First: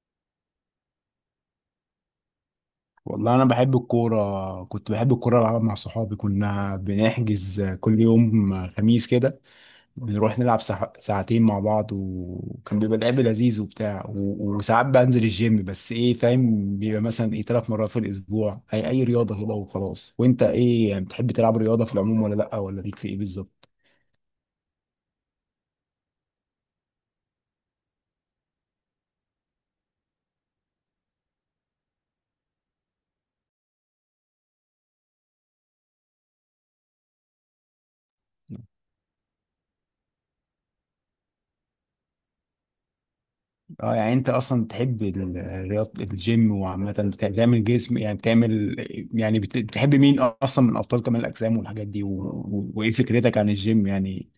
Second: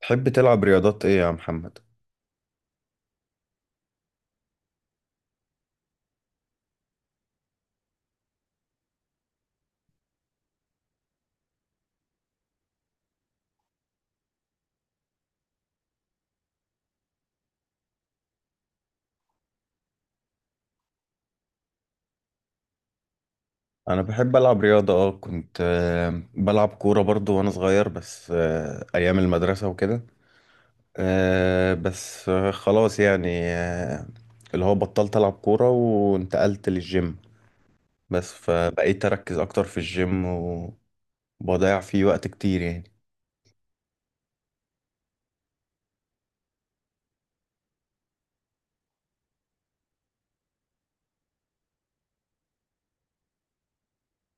تحب تلعب رياضات ايه يا محمد؟ والله انا بحب الكوره، كنت بحب الكوره العبها مع صحابي، كنا بنحجز كل يوم خميس كده. بنروح نلعب ساعتين مع بعض، وكان بيبقى لعب لذيذ وبتاع، وساعات بنزل الجيم، بس ايه، فاهم، بيبقى مثلا ايه 3 مرات في الاسبوع، اي رياضه كده وخلاص. وانت ايه يعني، بتحب تلعب رياضه في العموم ولا لا، ولا ليك في ايه بالظبط؟ انا بحب العب رياضة كنت بلعب كورة برضو وانا صغير بس ايام المدرسة وكده. آه، بس آه، خلاص يعني آه، اللي هو بطلت العب كورة وانتقلت للجيم. بس فبقيت اركز اكتر في الجيم وبضيع فيه وقت كتير يعني. اه، يعني انت اصلا بتحب الرياض، الجيم وعامه، بتعمل جسم، يعني بتعمل، يعني بتحب مين اصلا من ابطال كمال الاجسام والحاجات دي وايه فكرتك عن الجيم يعني،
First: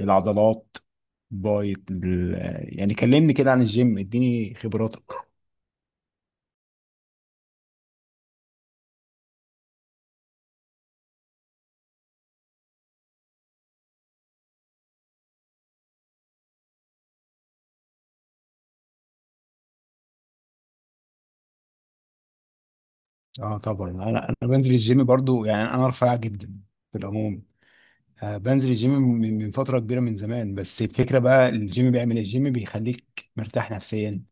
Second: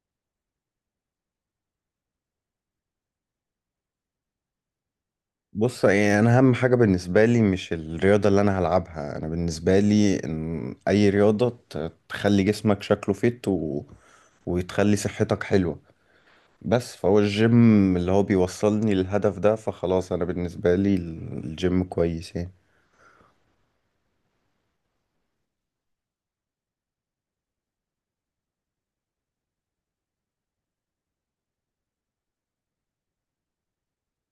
العضلات، بايت ال... يعني كلمني كده عن الجيم، اديني خبراتك. بص، يعني انا اهم حاجه بالنسبه لي مش الرياضه اللي انا هلعبها، انا بالنسبه لي ان اي رياضه تخلي جسمك شكله فيت وتخلي صحتك حلوه. بس فهو الجيم اللي هو بيوصلني للهدف ده، فخلاص انا بالنسبه لي الجيم كويس يعني. اه طبعا، انا بنزل الجيم برضو، يعني انا رفيع جدا في العموم. آه بنزل الجيم من فتره كبيره، من زمان. بس الفكره بقى، الجيم بيعمل إيه؟ الجيم بيخليك مرتاح نفسيا،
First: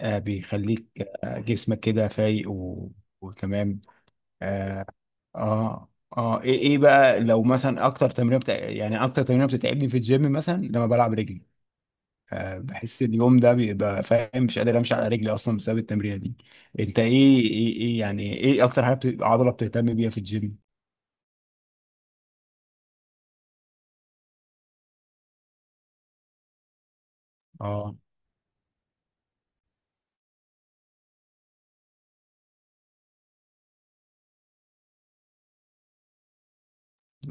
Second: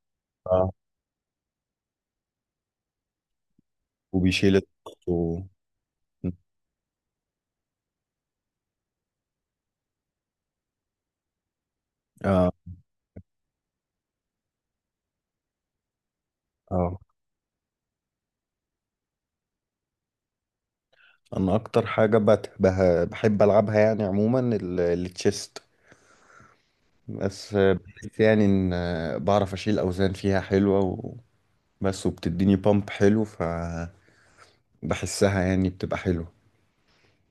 اه، بيخليك جسمك كده فايق و... وتمام. وبيشيل اه الضغط و... اه، ايه ايه بقى لو مثلا اكتر تمرين يعني اكتر تمرين بتتعبني في الجيم مثلا لما بلعب رجلي، اه آه بحس اليوم ده بيبقى، فاهم، مش قادر امشي على رجلي اصلا بسبب التمرينه دي. اه انت ايه ايه ايه يعني، ايه اكتر حاجه عضله بتهتم بيها في الجيم؟ انا اكتر حاجه بحب العبها يعني عموما التشيست. بس اه بحس يعني ان بعرف اشيل اوزان فيها حلوه. بس وبتديني بامب حلو فبحسها، يعني بتبقى حلو.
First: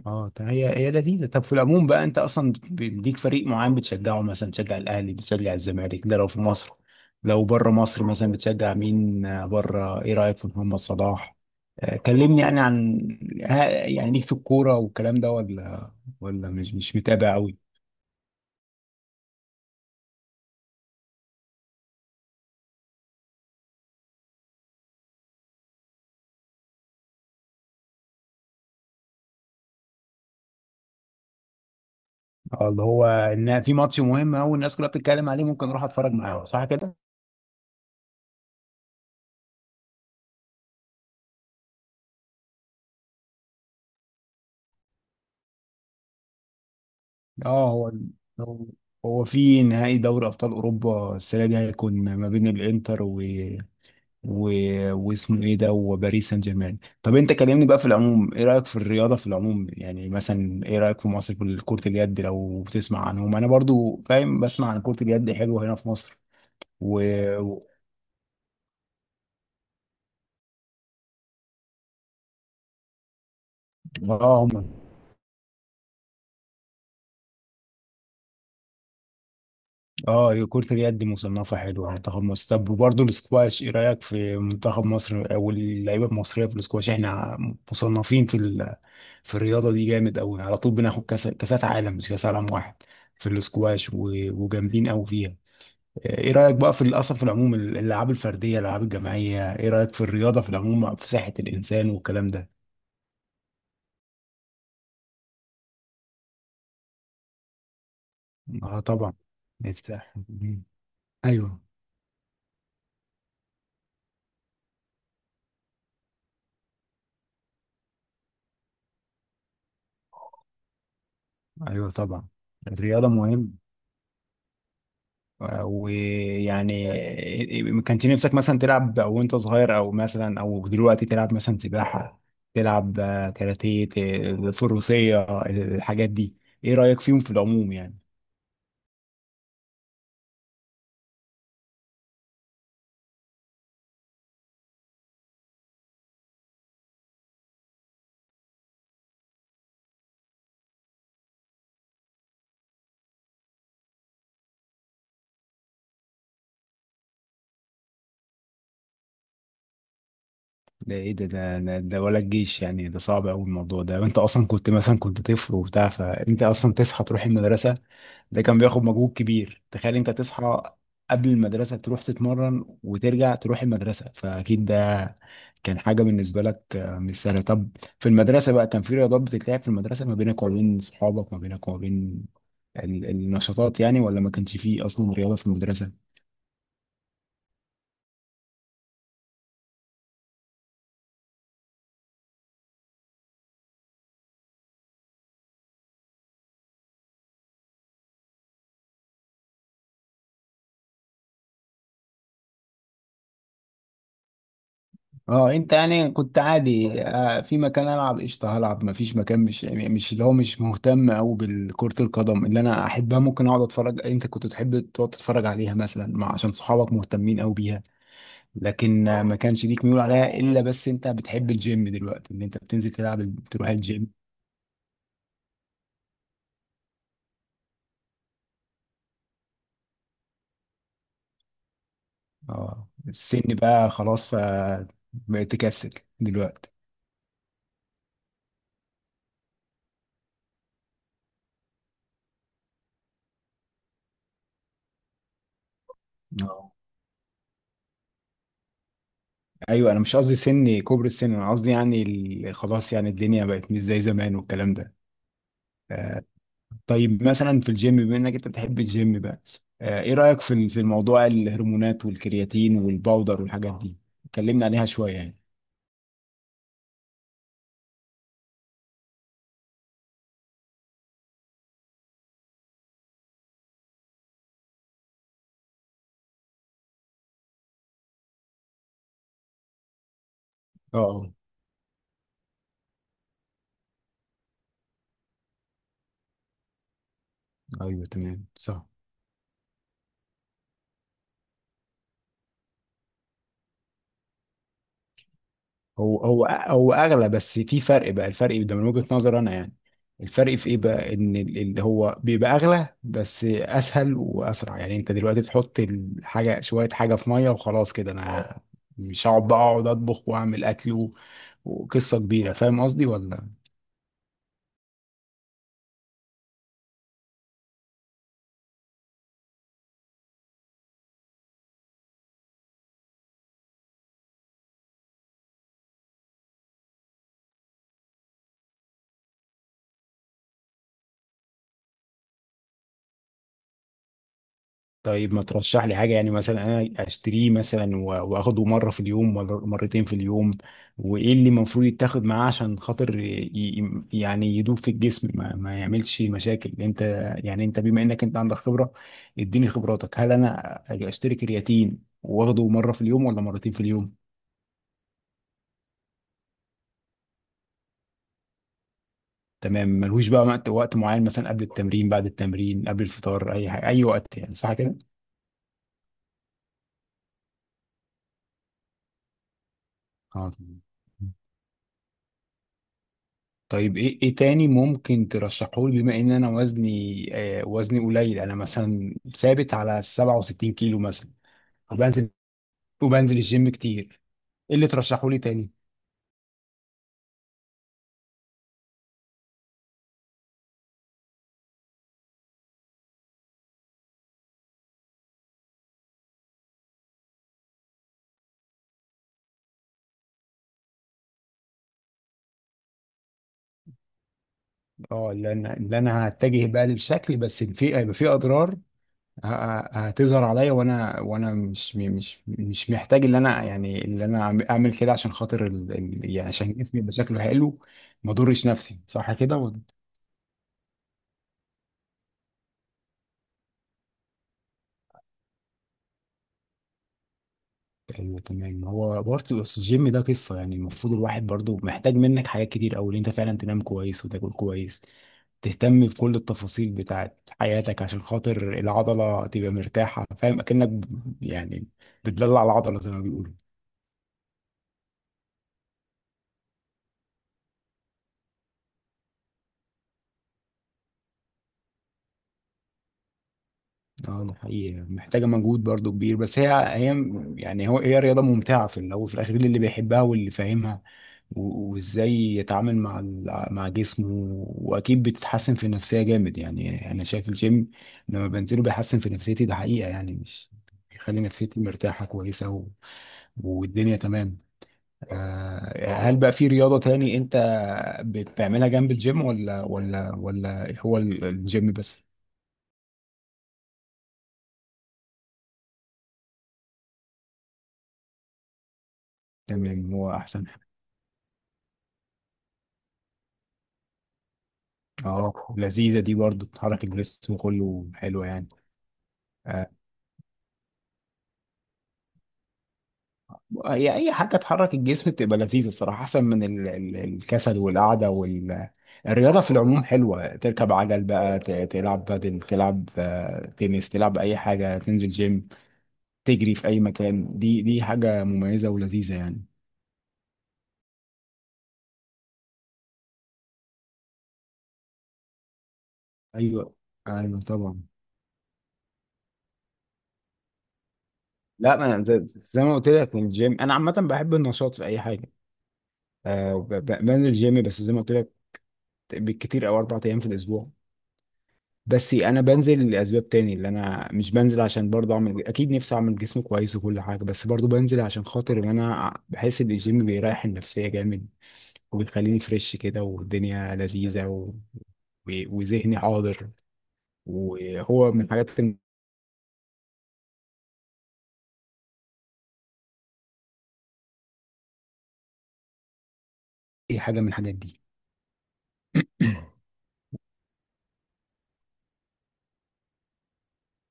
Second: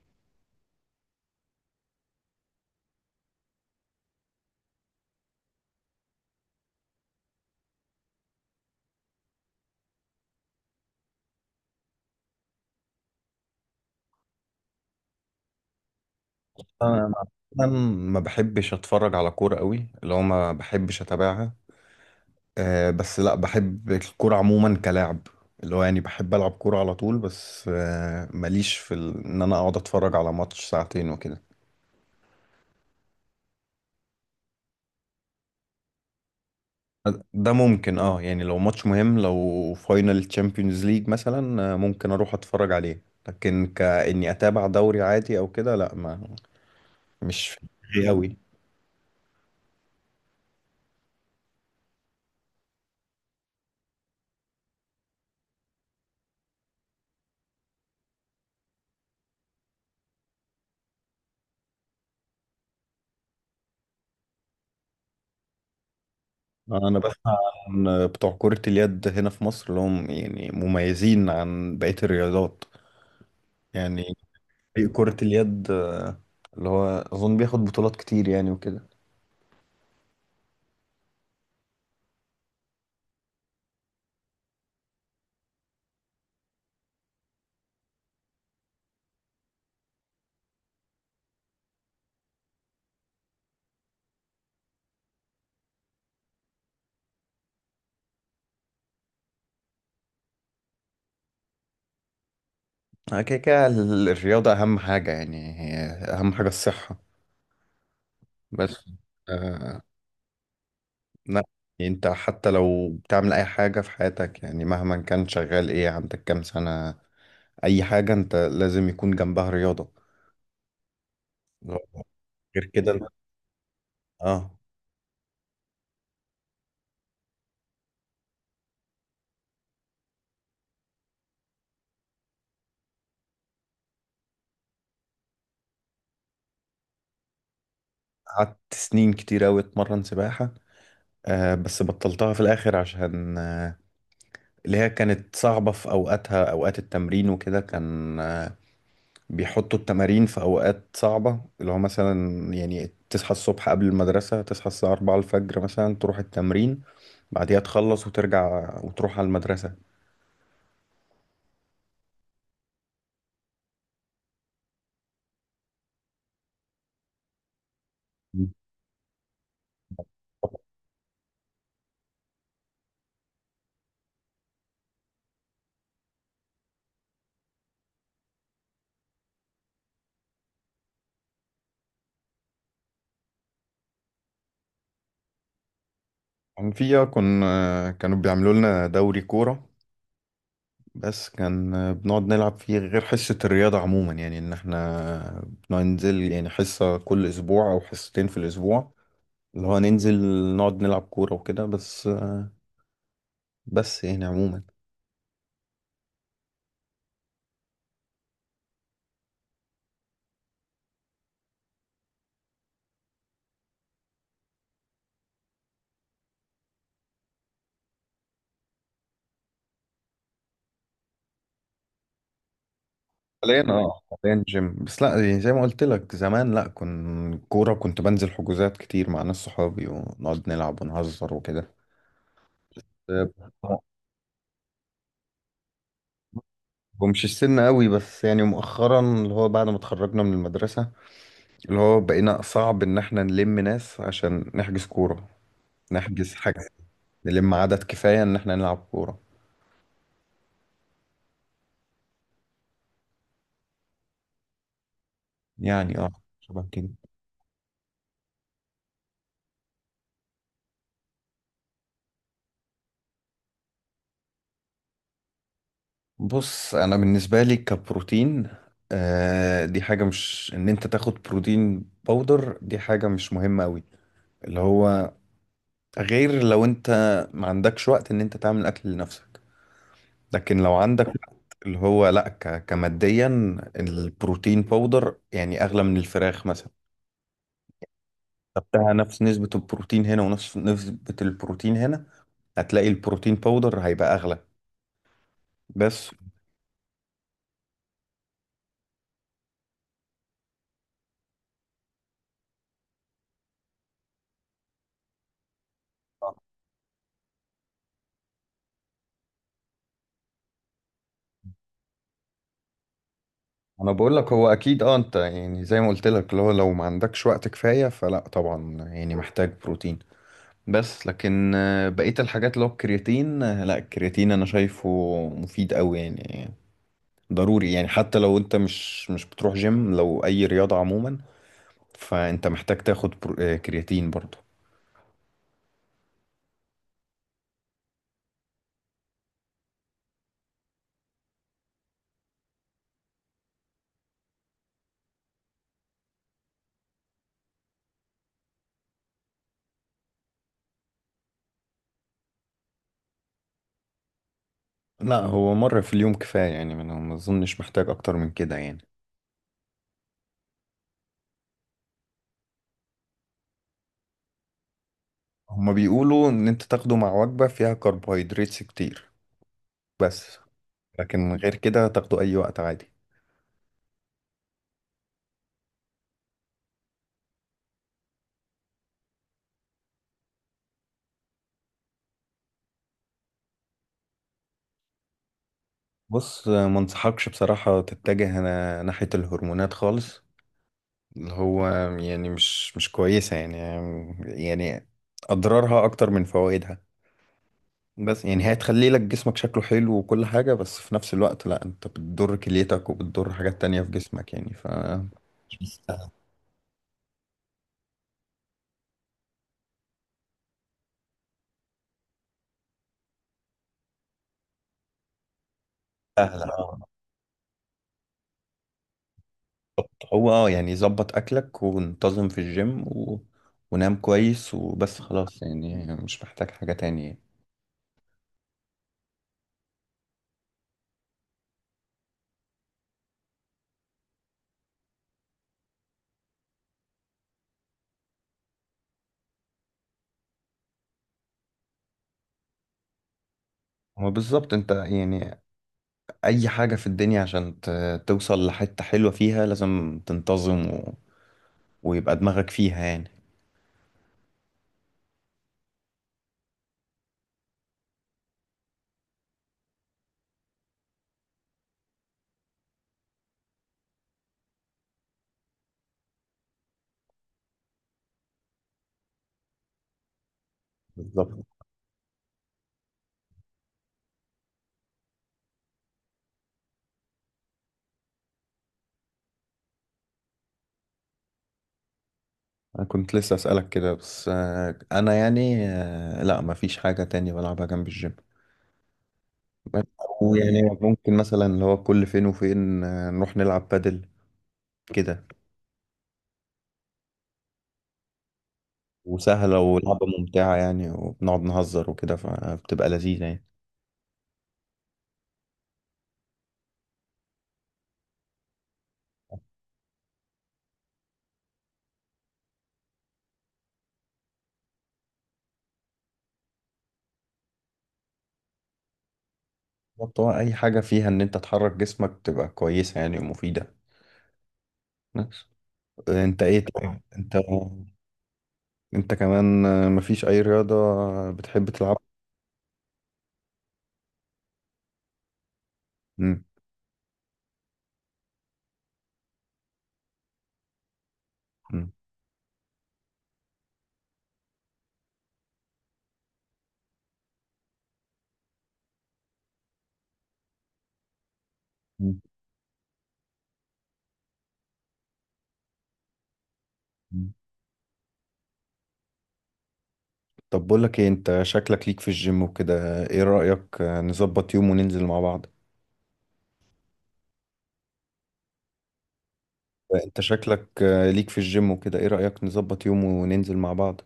اه، طيب، هي لذيذه. طب في العموم بقى، انت اصلا ليك فريق معين بتشجعه؟ مثلا بتشجع الاهلي، بتشجع الزمالك، ده لو في مصر. لو بره مصر مثلا بتشجع مين؟ بره، ايه رايك في محمد صلاح؟ كلمني يعني عن يعني ليك في الكوره والكلام ده ولا، ولا مش انا متابع قوي؟ أنا ما بحبش اتفرج على كورة قوي، اللي هو ما بحبش اتابعها. أه، بس لا بحب الكورة عموما كلاعب، اللي هو يعني بحب العب كورة على طول. بس أه ماليش في ان انا اقعد اتفرج على ماتش ساعتين وكده. اه، اللي هو ان في ماتش مهم قوي الناس كلها بتتكلم عليه ممكن اروح اتفرج معاهم، صح كده؟ ده ممكن، اه يعني لو ماتش مهم، لو فاينل تشامبيونز ليج مثلا، ممكن اروح اتفرج عليه. لكن كاني اتابع دوري عادي او كده لا، ما مش في اه، دماغي قوي. هو هو في نهائي دوري ابطال اوروبا السنه دي، هيكون ما بين الانتر و... واسمه ايه ده، وباريس سان جيرمان. طب انت كلمني بقى في العموم، ايه رايك في الرياضه في العموم؟ يعني مثلا ايه رايك في مصر في كره اليد؟ لو بتسمع عنهم، انا برضو فاهم، بسمع عن كره اليد حلوه هنا في مصر انا و بسمع و- عن بتوع كرة اليد هنا في مصر، اللي هم يعني مميزين عن بقية الرياضات يعني. اه هم. فريق كرة اليد اللي هو اظن بياخد بطولات كتير يعني وكده. اه، كره اليد مصنفه حلوه، منتخب مصر. طب وبرضه الاسكواش، ايه رايك في منتخب مصر او اللعيبه المصريه في الاسكواش؟ احنا مصنفين في الرياضه دي جامد قوي، على طول بناخد كاس، كاسات عالم، مش كاس عالم واحد في الاسكواش و... وجامدين قوي فيها. ايه رأيك بقى في، اصلا في العموم، الالعاب الفردية، الالعاب الجماعية، ايه رأيك في الرياضة في العموم، في صحة الانسان والكلام ده؟ الرياضة اهم حاجة يعني، هي اهم حاجة الصحة اه بس. طبعا. آه نفتح. لا، ايوه. يعني انت حتى لو بتعمل اي حاجة في حياتك، يعني مهما كان شغال ايه، عندك كام سنة، اي حاجة، انت لازم يكون جنبها رياضة. لو- ايوه طبعا. غير كده انت- الرياضة مهم. اه ويعني ما كانش نفسك مثلا تلعب او وانت صغير، او مثلا او دلوقتي تلعب مثلا سباحة، تلعب كاراتيه، فروسية، الحاجات دي، ايه رأيك فيهم في العموم يعني؟ قعدت سنين كتير أوي أتمرن سباحة. بس بطلتها في الآخر عشان اللي هي كانت صعبة في أوقاتها، أوقات التمرين وكده كان، بيحطوا التمارين في أوقات صعبة، اللي هو مثلا يعني تصحى الصبح قبل المدرسة، تصحى الساعة 4 الفجر مثلا تروح التمرين، بعديها تخلص وترجع وتروح على المدرسة. ده ايه ده ده ولا الجيش؟ يعني ده صعب قوي الموضوع ده. انت اصلا كنت مثلا، كنت طفل وبتاع، فانت اصلا تصحى تروح المدرسه، ده مم. كان بياخد مجهود كبير. تخيل انت تصحى قبل المدرسه تروح تتمرن وترجع تروح المدرسه، فاكيد ده كان حاجه بالنسبه لك مش سهله. طب في المدرسه بقى، كان في رياضات بتتلعب في المدرسه ما بينك وما بين صحابك، ما بينك وما بين النشاطات يعني، ولا ما كانش فيه اصلا رياضه في المدرسه؟ كان فيها، كنا كانوا بيعملوا لنا دوري كورة. بس كان، بنقعد نلعب فيه غير حصة الرياضة عموما، يعني إن إحنا بننزل يعني حصة كل أسبوع أو حصتين في الأسبوع، اللي هو ننزل نقعد نلعب كورة وكده. بس آه، بس يعني عموما اه، انت يعني كنت عادي، في مكان العب قشطه هلعب، ما فيش مكان مش، يعني مش اللي هو مش مهتم قوي بالكرة القدم، اللي انا احبها ممكن اقعد اتفرج، انت كنت تحب تقعد تتفرج عليها مثلا مع، عشان صحابك مهتمين قوي بيها، لكن ما كانش ليك ميول عليها الا، بس انت بتحب الجيم دلوقتي، ان انت بتنزل تلعب حاليا تروح اه، الجيم. حاليا جيم بس. لا يعني زي ما قلت لك زمان، لا كن كورة كنت بنزل حجوزات كتير مع ناس صحابي ونقعد نلعب ونهزر وكده. اه السن آه، بقى خلاص، ف بقيت تكسل دلوقتي. ومش السن قوي، بس يعني مؤخرا اللي هو بعد ما اتخرجنا من المدرسة، اللي هو بقينا صعب ان احنا نلم ناس عشان نحجز كورة، نحجز حاجة، اه نلم عدد كفاية ان احنا نلعب كورة. ايوه، انا مش قصدي سن، كبر السن، انا قصدي يعني خلاص يعني الدنيا بقت مش زي زمان والكلام ده. يعني اه، آه، شبه كده. طيب مثلا في الجيم، بما انك انت بتحب الجيم بقى، ايه رأيك في في الموضوع الهرمونات والكرياتين والباودر والحاجات دي؟ اتكلمنا عليها شوية يعني. بص، انا بالنسبه لي كبروتين، دي حاجه، مش ان انت تاخد بروتين باودر دي حاجه مش مهمه قوي، اللي هو غير لو انت ما عندكش وقت ان انت تعمل اكل لنفسك. لكن لو اه عندك اه. وقت اللي هو، لا ك كماديا البروتين باودر يعني اغلى من الفراخ مثلا. ايوه تمام صح. خدتها نفس نسبه البروتين هنا ونفس نسبه البروتين هنا، هتلاقي البروتين باودر هيبقى اغلى. بس هو اغلى، بس في فرق بقى، الفرق ده من وجهة نظري انا يعني، الفرق في ايه بقى؟ ان اللي هو بيبقى اغلى بس اسهل واسرع، يعني انت دلوقتي بتحط الحاجه، شويه حاجه في ميه وخلاص كده، انا مش هقعد بقى اقعد اطبخ واعمل اكل وقصه كبيره، فاهم قصدي ولا؟ انا بقول لك هو اكيد اه، انت يعني زي ما قلت لك لو ما عندكش وقت كفايه فلا، طبعا يعني محتاج بروتين. بس لكن بقيه الحاجات اللي هو الكرياتين، لا الكرياتين انا شايفه مفيد قوي يعني، ضروري يعني. حتى لو انت مش بتروح جيم، لو اي رياضه عموما فانت محتاج تاخد كرياتين برضه. طيب ما ترشح لي حاجة، يعني مثلا أنا أشتريه مثلا وآخده مرة في اليوم ولا مرتين في اليوم؟ وإيه اللي المفروض يتاخد معاه عشان خاطر يعني يدوب في الجسم ما يعملش مشاكل. أنت يعني، أنت بما إنك أنت عندك خبرة، إديني خبراتك. هل أنا أجي أشتري كرياتين وآخده مرة في اليوم ولا مرتين في اليوم؟ لا، هو مره في اليوم كفايه يعني، ما اظنش محتاج اكتر من كده يعني. تمام. ملهوش بقى وقت، وقت معين، مثلا قبل التمرين، بعد التمرين، قبل الفطار، أي حاجة، أي وقت يعني، صح كده؟ هما بيقولوا ان انت تاخده مع وجبه فيها كربوهيدرات كتير. بس اه تمام. لكن غير كده تاخده أي وقت عادي. طيب ايه ايه تاني ممكن ترشحه لي؟ بما ان انا وزني، آه وزني قليل، انا مثلا ثابت على 67 كيلو مثلا، وبنزل، وبنزل الجيم كتير، ايه اللي ترشحه لي تاني؟ بص، ما انصحكش بصراحة تتجه أنا ناحية الهرمونات خالص، اللي هو يعني مش كويسة يعني. يعني أضرارها أكتر من فوائدها. بس يعني هي هتخلي لك جسمك شكله حلو وكل حاجة، بس في نفس الوقت لا، أنت بتضر كليتك وبتضر حاجات تانية في جسمك يعني، ف اه، اللي مش انا، اللي مستاهل. انا هتجه بقى للشكل، بس في هيبقى في اضرار ه- هتظهر عليا، وانا وانا مش محتاج ان انا يعني، اللي انا اعمل كده عشان خاطر ال... ال... يعني سهل عشان اه. جسمي يبقى شكله حلو. ما اضرش نفسي صح كده. بالظبط. هو اه يعني ظبط أكلك وانتظم في الجيم ونام كويس وبس خلاص، يعني مش محتاج حاجة تانية. ايوه تمام. هو برضه بس الجيم ده قصه، يعني المفروض الواحد برضه محتاج منك حاجات كتير قوي، ان انت فعلا تنام كويس وتاكل كويس، تهتم بكل التفاصيل بتاعت حياتك، عشان خاطر العضله تبقى مرتاحه، فاهم، اكنك يعني بتدلع العضله زي ما بيقولوا. هو بالظبط انت يعني اي حاجة في الدنيا عشان توصل لحتة حلوة فيها لازم تنتظم ويبقى دماغك فيها يعني. اه ده حقيقي، محتاجه مجهود برضه كبير. بس هي يعني، هو هي رياضه ممتعه في الاول وفي الاخر اللي بيحبها واللي فاهمها وازاي يتعامل مع مع جسمه. واكيد بتتحسن في النفسيه جامد يعني، انا شايف الجيم لما بنزله بيحسن في نفسيتي، ده حقيقه يعني، مش، بيخلي بالظبط. نفسيتي مرتاحه كويسه و... والدنيا تمام. هل بقى في رياضه تاني انت بتعملها جنب الجيم، ولا ولا هو الجيم بس؟ انا كنت لسه اسألك كده، بس آه، انا يعني آه، لا مفيش حاجة تانية بلعبها جنب الجيم. بس- تمام هو احسن. ويعني ممكن مثلا اللي هو كل فين وفين، نروح نلعب بادل كده. اه لذيذه دي برضه، بتحرك الجسم كله، حلوه يعني. وسهلة، آه، ولعبة ممتعة يعني، وبنقعد نهزر وكده فبتبقى لذيذة يعني. هي اي حاجه تحرك الجسم بتبقى لذيذه الصراحه، احسن من الكسل والقعده وال، الرياضه في العموم حلوه، تركب عجل بقى، تلعب بدل، تلعب تنس، تلعب اي حاجه، تنزل جيم، تجري في اي مكان، دي حاجه مميزه ولذيذه يعني. بالظبط، هو اي حاجة فيها ان انت تحرك جسمك تبقى كويسة يعني ومفيدة. انت ايه ايوه طيب انت ايوه طبعا. انت كمان مفيش اي رياضة بتحب لا ما تلعبها؟ أنا زي ما قلت لك من الجيم، انا عامه بحب النشاط في اي حاجه. مم. أه بنزل جيم بس زي ما قلت لك، بالكتير او 4 ايام في الاسبوع. مم. بس انا بنزل لاسباب تاني، اللي انا مش بنزل عشان برضه اعمل، اكيد نفسي اعمل جسم كويس وكل حاجه، بس برضه بنزل عشان خاطر ان انا بحس ان الجيم بيريح النفسيه جامد، مم. وبيخليني فريش كده، والدنيا لذيذه و... و... وذهني حاضر، وهو من الحاجات، طب بقول لك ايه، انت شكلك ليك في الجيم وكده ايه رأيك آه، نظبط يوم وننزل مع بعض اي حاجه من الحاجات دي. انت شكلك ليك في الجيم وكده، ايه رأيك نظبط يوم وننزل مع بعض؟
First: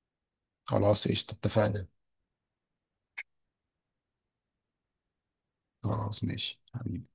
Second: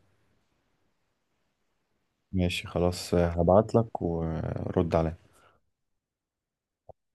خلاص قشطه اتفقنا. ماشي خلاص، هبعت لك ورد عليا. خلاص ماشي حبيبي.